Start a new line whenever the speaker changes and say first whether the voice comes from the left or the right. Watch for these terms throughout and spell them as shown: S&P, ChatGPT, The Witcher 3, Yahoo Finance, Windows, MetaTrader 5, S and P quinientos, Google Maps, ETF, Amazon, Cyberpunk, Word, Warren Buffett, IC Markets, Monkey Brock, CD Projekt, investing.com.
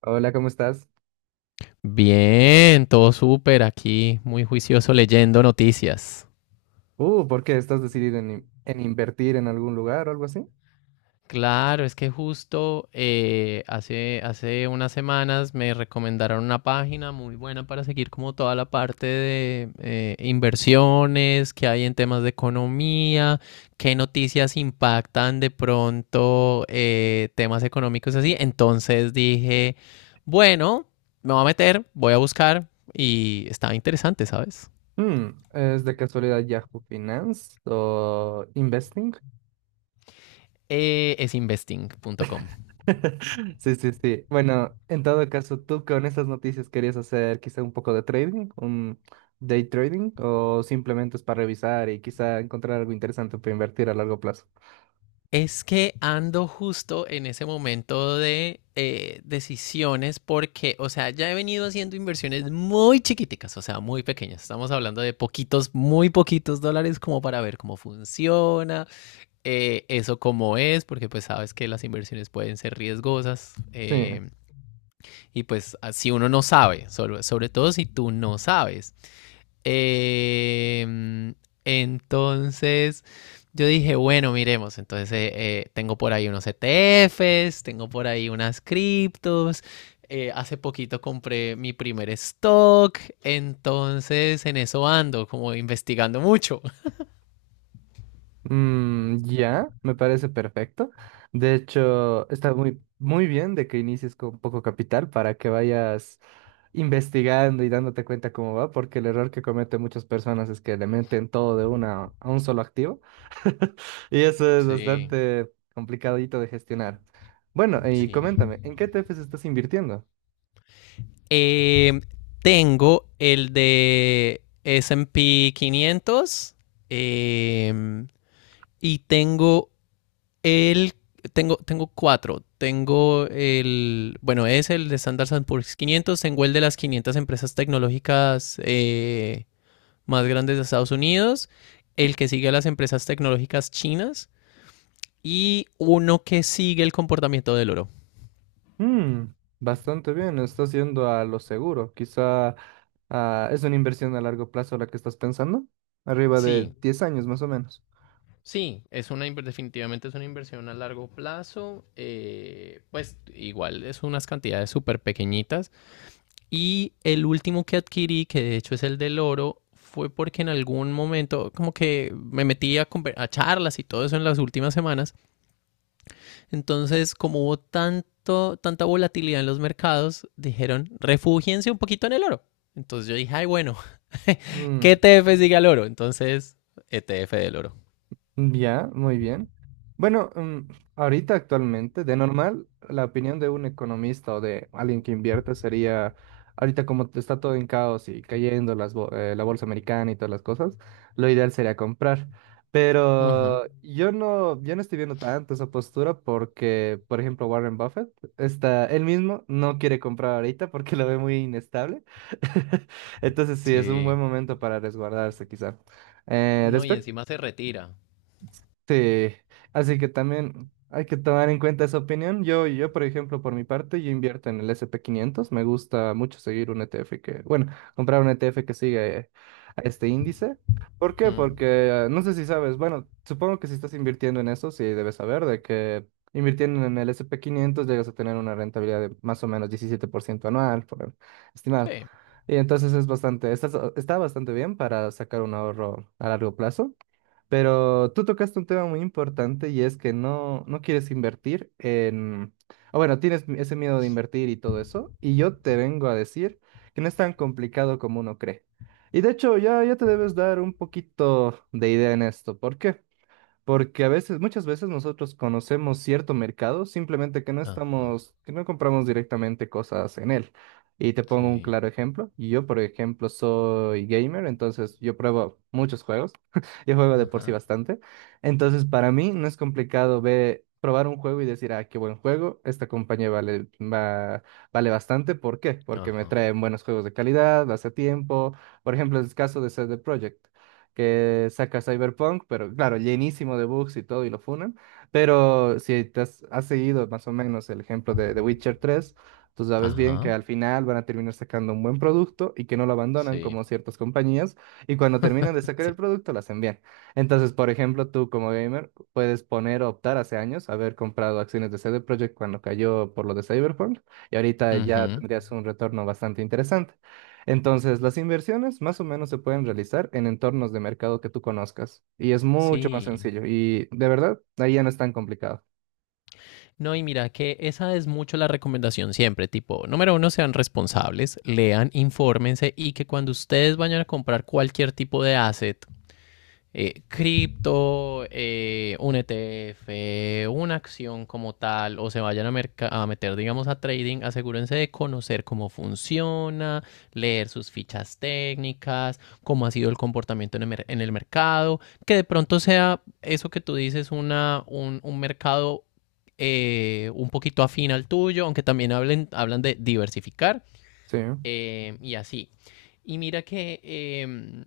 right: Hola, ¿cómo estás?
left: Bien, todo súper aquí, muy juicioso leyendo noticias.
right: ¿Por qué estás decidido en invertir en algún lugar o algo así?
left: Claro, es que justo hace unas semanas me recomendaron una página muy buena para seguir como toda la parte de inversiones que hay en temas de economía, qué noticias impactan de pronto temas económicos así. Entonces dije, bueno, me voy a meter, voy a buscar y estaba interesante, ¿sabes?
right: ¿Es de casualidad Yahoo Finance o Investing?
left: Es investing.com.
right: Sí, sí, sí. Bueno, en todo caso, ¿tú con estas noticias querías hacer quizá un poco de trading, un day trading, o simplemente es para revisar y quizá encontrar algo interesante para invertir a largo plazo?
left: Es que ando justo en ese momento de decisiones porque, o sea, ya he venido haciendo inversiones muy chiquiticas, o sea, muy pequeñas. Estamos hablando de poquitos, muy poquitos dólares como para ver cómo funciona, eso cómo es, porque pues sabes que las inversiones pueden ser riesgosas
right: Sí.
left: y pues si uno no sabe, sobre todo si tú no sabes. Eh, entonces, yo dije, bueno, miremos. Entonces, tengo por ahí unos ETFs, tengo por ahí unas criptos. Hace poquito compré mi primer stock. Entonces, en eso ando, como investigando mucho.
right: Ya, me parece perfecto. De hecho, está muy, muy bien de que inicies con poco capital para que vayas investigando y dándote cuenta cómo va, porque el error que cometen muchas personas es que le meten todo de una a un solo activo y eso es
left: Sí,
right: bastante complicadito de gestionar. Bueno, y
left: sí.
right: coméntame, ¿en qué ETFs estás invirtiendo?
left: Em, Tengo el de S&P quinientos, em, y tengo. El, tengo cuatro. Tengo el, bueno, es el de Standard and Poor's quinientos. Tengo el de las 500 empresas tecnológicas más grandes de Estados Unidos. El que sigue a las empresas tecnológicas chinas. Y uno que sigue el comportamiento del oro.
right: Mm, Bastante bien, estás yendo a lo seguro. Quizá es una inversión a largo plazo la que estás pensando, arriba de
left: Sí,
right: 10 años más o menos.
left: sí, es una, definitivamente es una inversión a largo plazo. Pues igual es unas cantidades súper pequeñitas. Y el último que adquirí, que de hecho es el del oro, fue porque en algún momento como que me metí a charlas y todo eso en las últimas semanas. Entonces, como hubo tanto, tanta volatilidad en los mercados, dijeron, refúgiense un poquito en el oro. Entonces yo dije, ay, bueno, ¿qué
right: Mm,
left: ETF sigue al oro? Entonces, ETF del oro.
right: ya, muy bien. Bueno, ahorita actualmente, de normal, la opinión de un economista o de alguien que invierte sería, ahorita como está todo en caos y cayendo las la bolsa americana y todas las cosas, lo ideal sería comprar.
left: Ujú.
right: Pero yo no, yo no estoy viendo tanto esa postura porque, por ejemplo, Warren Buffett, él mismo no quiere comprar ahorita porque lo ve muy inestable. Entonces sí, es un buen
left: Sí.
right: momento para resguardarse quizá. Eh,
left: No, y encima se retira.
right: Sí, así que también hay que tomar en cuenta esa opinión. Yo, por ejemplo, por mi parte, yo invierto en el S&P 500. Me gusta mucho seguir un ETF que, bueno, comprar un ETF que sigue a este índice. ¿Por qué?
left: Mm.
right: Porque no sé si sabes, bueno, supongo que si estás invirtiendo en eso, sí debes saber de que invirtiendo en el S&P 500 llegas a tener una rentabilidad de más o menos 17% anual, estimado.
left: Sí.
right: Y entonces es bastante, está bastante bien para sacar un ahorro a largo plazo. Pero tú tocaste un tema muy importante y es que no quieres invertir en. O bueno, tienes ese miedo de invertir y todo eso. Y yo te vengo a decir que no es tan complicado como uno cree. Y de hecho, ya te debes dar un poquito de idea en esto. ¿Por qué? Porque a veces, muchas veces nosotros conocemos cierto mercado, simplemente
left: Ajá.
right: que no compramos directamente cosas en él. Y te pongo un
left: Sí.
right: claro ejemplo. Yo, por ejemplo, soy gamer, entonces yo pruebo muchos juegos. Yo juego de por sí
left: Ajá.
right: bastante. Entonces, para mí no es complicado ver, probar un juego y decir, ah, qué buen juego, esta compañía vale, vale bastante. ¿Por qué? Porque me
left: Ajá.
right: traen buenos juegos de calidad, hace tiempo. Por ejemplo, es el caso de CD Projekt que saca Cyberpunk, pero claro, llenísimo de bugs y todo, y lo funan. Pero si te has seguido más o menos el ejemplo de The Witcher 3, tú sabes bien que
left: Ajá.
right: al final van a terminar sacando un buen producto y que no lo abandonan
left: Sí.
right: como ciertas compañías, y cuando terminan de sacar el
left: Sí.
right: producto, lo hacen bien. Entonces, por ejemplo, tú como gamer puedes poner o optar hace años haber comprado acciones de CD Projekt cuando cayó por lo de Cyberpunk, y ahorita ya
left: Ujú.
right: tendrías un retorno bastante interesante. Entonces, las inversiones más o menos se pueden realizar en entornos de mercado que tú conozcas y es mucho más
left: Sí.
right: sencillo y de verdad, ahí ya no es tan complicado.
left: No, y mira que esa es mucho la recomendación siempre, tipo, número uno, sean responsables, lean, infórmense y que cuando ustedes vayan a comprar cualquier tipo de asset, cripto, un ETF, una acción como tal, o se vayan a meter, digamos, a trading, asegúrense de conocer cómo funciona, leer sus fichas técnicas, cómo ha sido el comportamiento en el mercado, que de pronto sea eso que tú dices, un mercado un poquito afín al tuyo, aunque también hablen, hablan de diversificar
right: Sí.
left: y así. Y mira que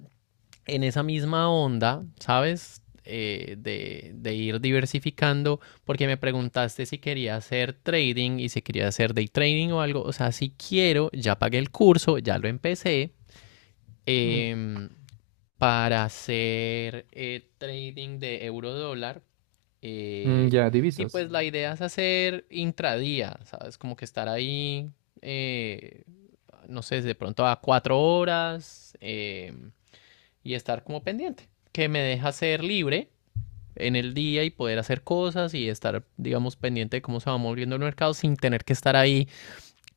left: en esa misma onda, ¿sabes? De ir diversificando, porque me preguntaste si quería hacer trading y si quería hacer day trading o algo. O sea, si quiero, ya pagué el curso, ya lo empecé.
right: Mm.
left: em, para hacer trading de euro dólar.
right: Mm,
left: eh,
right: ya,
left: y
right: divisas.
left: pues la idea es hacer intradía, ¿sabes? Como que estar ahí, eh, no sé, de pronto a cuatro horas, y estar como pendiente, que me deja ser libre en el día y poder hacer cosas y estar, digamos, pendiente de cómo se va moviendo el mercado sin tener que estar ahí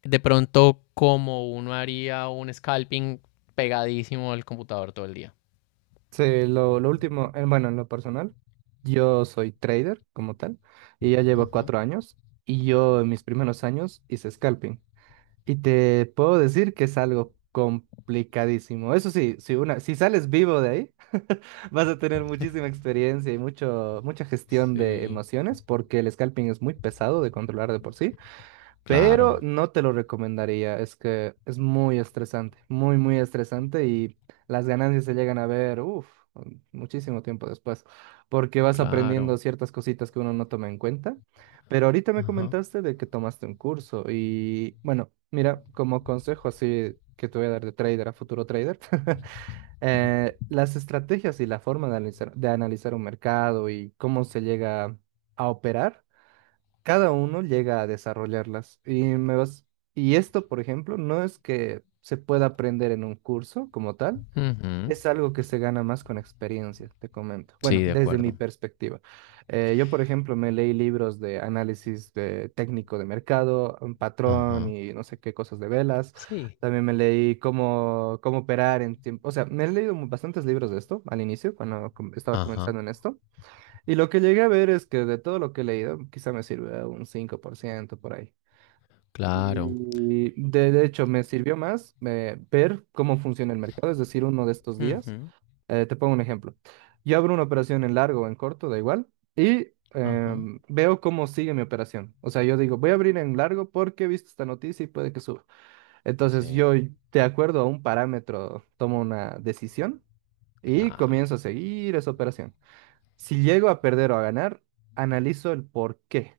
left: de pronto como uno haría un scalping pegadísimo al computador todo el día.
right: Sí, lo último, bueno, en lo personal, yo soy trader como tal y ya llevo
left: Ujú.
right: 4 años y yo en mis primeros años hice scalping. Y te puedo decir que es algo complicadísimo. Eso sí, si sales vivo de ahí, vas a tener muchísima experiencia y mucha gestión de
left: Sí,
right: emociones, porque el scalping es muy pesado de controlar de por sí pero
left: claro,
right: no te lo recomendaría. Es que es muy estresante, muy, muy estresante y las ganancias se llegan a ver, uff, muchísimo tiempo después, porque vas aprendiendo
left: claro.
right: ciertas cositas que uno no toma en cuenta. Pero ahorita me
left: Ajá.
right: comentaste de que tomaste un curso y bueno, mira, como consejo así que te voy a dar de trader a futuro trader, las estrategias y la forma de analizar un mercado y cómo se llega a operar cada uno llega a desarrollarlas. Y esto, por ejemplo, no es que se pueda aprender en un curso como tal,
left: Ujú.
right: es algo que se gana más con experiencia, te comento. Bueno,
left: Sí, de
right: desde mi
left: acuerdo.
right: perspectiva. Yo, por ejemplo, me leí libros de análisis de técnico de mercado, un patrón
left: Ajá.
right: y no sé qué cosas de velas.
left: Sí.
right: También me leí cómo operar en tiempo. O sea, me he leído bastantes libros de esto al inicio, cuando estaba
left: Ajá.
right: comenzando en esto. Y lo que llegué a ver es que de todo lo que he leído, quizá me sirve un 5% por ciento por ahí.
left: Claro.
right: Y de hecho, me sirvió más ver cómo funciona el mercado, es decir, uno de estos días.
left: Ujú.
right: Te pongo un ejemplo. Yo abro una operación en largo o en corto, da igual, y
left: Ajá.
right: veo cómo sigue mi operación. O sea, yo digo, voy a abrir en largo porque he visto esta noticia y puede que suba. Entonces,
left: Sí,
right: yo, de acuerdo a un parámetro, tomo una decisión y
left: claro.
right: comienzo a seguir esa operación. Si llego a perder o a ganar, analizo el por qué.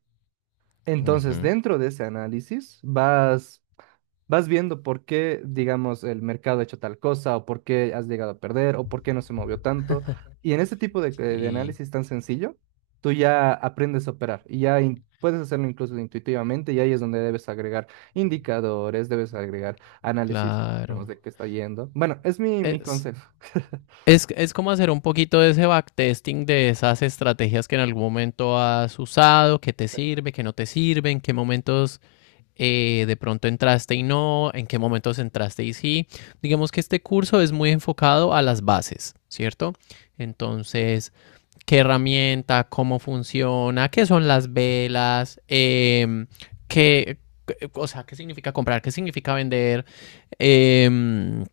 right: Entonces,
left: Ujú.
right: dentro de ese análisis, vas viendo por qué, digamos, el mercado ha hecho tal cosa, o por qué has llegado a perder, o por qué no se movió tanto. Y en ese tipo de
left: Sí,
right: análisis tan sencillo, tú ya aprendes a operar y ya puedes hacerlo incluso intuitivamente, y ahí es donde debes agregar indicadores, debes agregar análisis, digamos,
left: claro.
right: de qué está yendo. Bueno, es mi
left: Es,
right: consejo.
left: es como hacer un poquito de ese backtesting de esas estrategias que en algún momento has usado, que te sirve, que no te sirve, en qué momentos de pronto entraste y no, en qué momentos entraste y sí. Digamos que este curso es muy enfocado a las bases, ¿cierto? Entonces, qué herramienta, cómo funciona, qué son las velas, qué, o sea, qué significa comprar, qué significa vender, eh,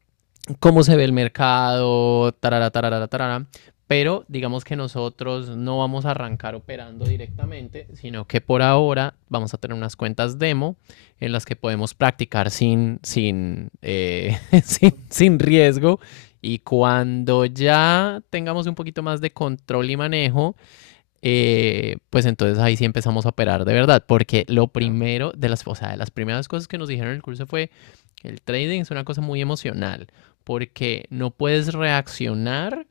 left: cómo se ve el mercado, tarara, tarara, tarara. Pero digamos que nosotros no vamos a arrancar operando directamente, sino que por ahora vamos a tener unas cuentas demo en las que podemos practicar sin, sin, sin riesgo. Y cuando ya tengamos un poquito más de control y manejo, pues entonces ahí sí empezamos a operar de verdad, porque lo
right: Ya.
left: primero de las, o sea, de las primeras cosas que nos dijeron en el curso fue que el trading es una cosa muy emocional, porque no puedes reaccionar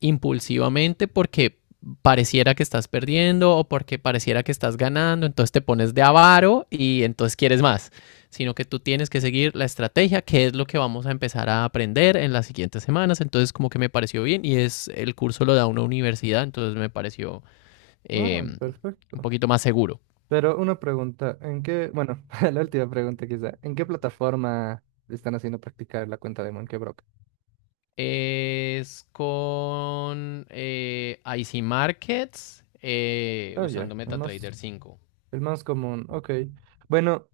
left: impulsivamente porque pareciera que estás perdiendo o porque pareciera que estás ganando, entonces te pones de avaro y entonces quieres más, sino que tú tienes que seguir la estrategia, que es lo que vamos a empezar a aprender en las siguientes semanas, entonces como que me pareció bien y es el curso lo da una universidad, entonces me pareció
right: Ah,
left: un
right: perfecto.
left: poquito más seguro.
right: Pero una pregunta, bueno, la última pregunta quizá, ¿en qué plataforma están haciendo practicar la cuenta de Monkey Brock?
left: Es con IC Markets
right: Oh, ya,
left: usando
right: el
left: MetaTrader
right: más,
left: 5.
right: el más común, ok. Bueno,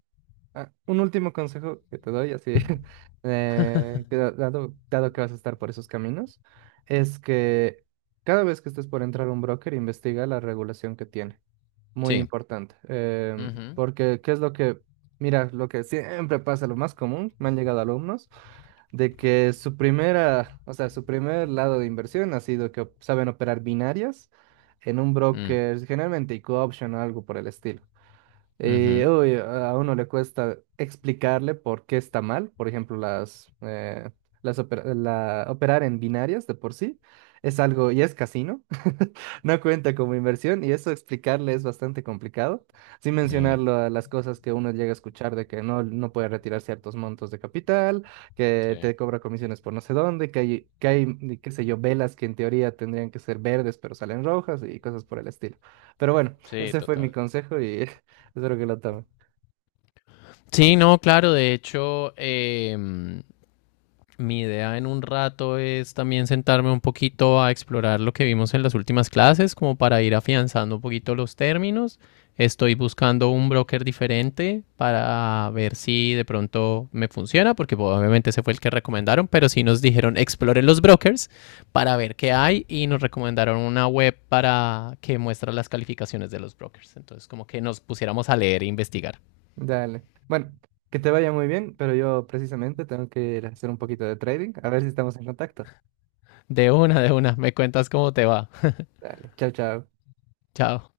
right: un último consejo que te doy, así, que dado que vas a estar por esos caminos, es que cada vez que estés por entrar a un broker, investiga la regulación que tiene. Muy
left: Sí.
right: importante.
left: Ujú.
right: Porque, ¿qué es lo que, mira, lo que siempre pasa, lo más común, me han llegado alumnos, de que su primera, o sea, su primer lado de inversión ha sido que saben operar binarias en un
left: Mm.
right: broker, generalmente y option o algo por el estilo. Y
left: Ujú.
right: uy, a uno le cuesta explicarle por qué está mal. Por ejemplo, operar en binarias de por sí es algo y es casino. No cuenta como inversión y eso explicarle es bastante complicado. Sin mencionar
left: Sí.
right: las cosas que uno llega a escuchar de que no puede retirar ciertos montos de capital,
left: Sí.
right: que te cobra comisiones por no sé dónde, que hay, qué sé yo, velas que en teoría tendrían que ser verdes pero salen rojas y cosas por el estilo. Pero bueno.
left: Sí,
right: Ese fue mi
left: total.
right: consejo y espero que lo tome.
left: Sí, no, claro, de hecho, mi idea en un rato es también sentarme un poquito a explorar lo que vimos en las últimas clases, como para ir afianzando un poquito los términos. Estoy buscando un broker diferente para ver si de pronto me funciona, porque pues, obviamente ese fue el que recomendaron, pero sí nos dijeron exploren los brokers para ver qué hay y nos recomendaron una web para que muestra las calificaciones de los brokers. Entonces como que nos pusiéramos a leer e investigar.
right: Dale. Bueno, que te vaya muy bien, pero yo precisamente tengo que ir a hacer un poquito de trading. A ver si estamos en contacto.
left: Me cuentas cómo te va.
right: Dale. Chao, chao.
left: Chao.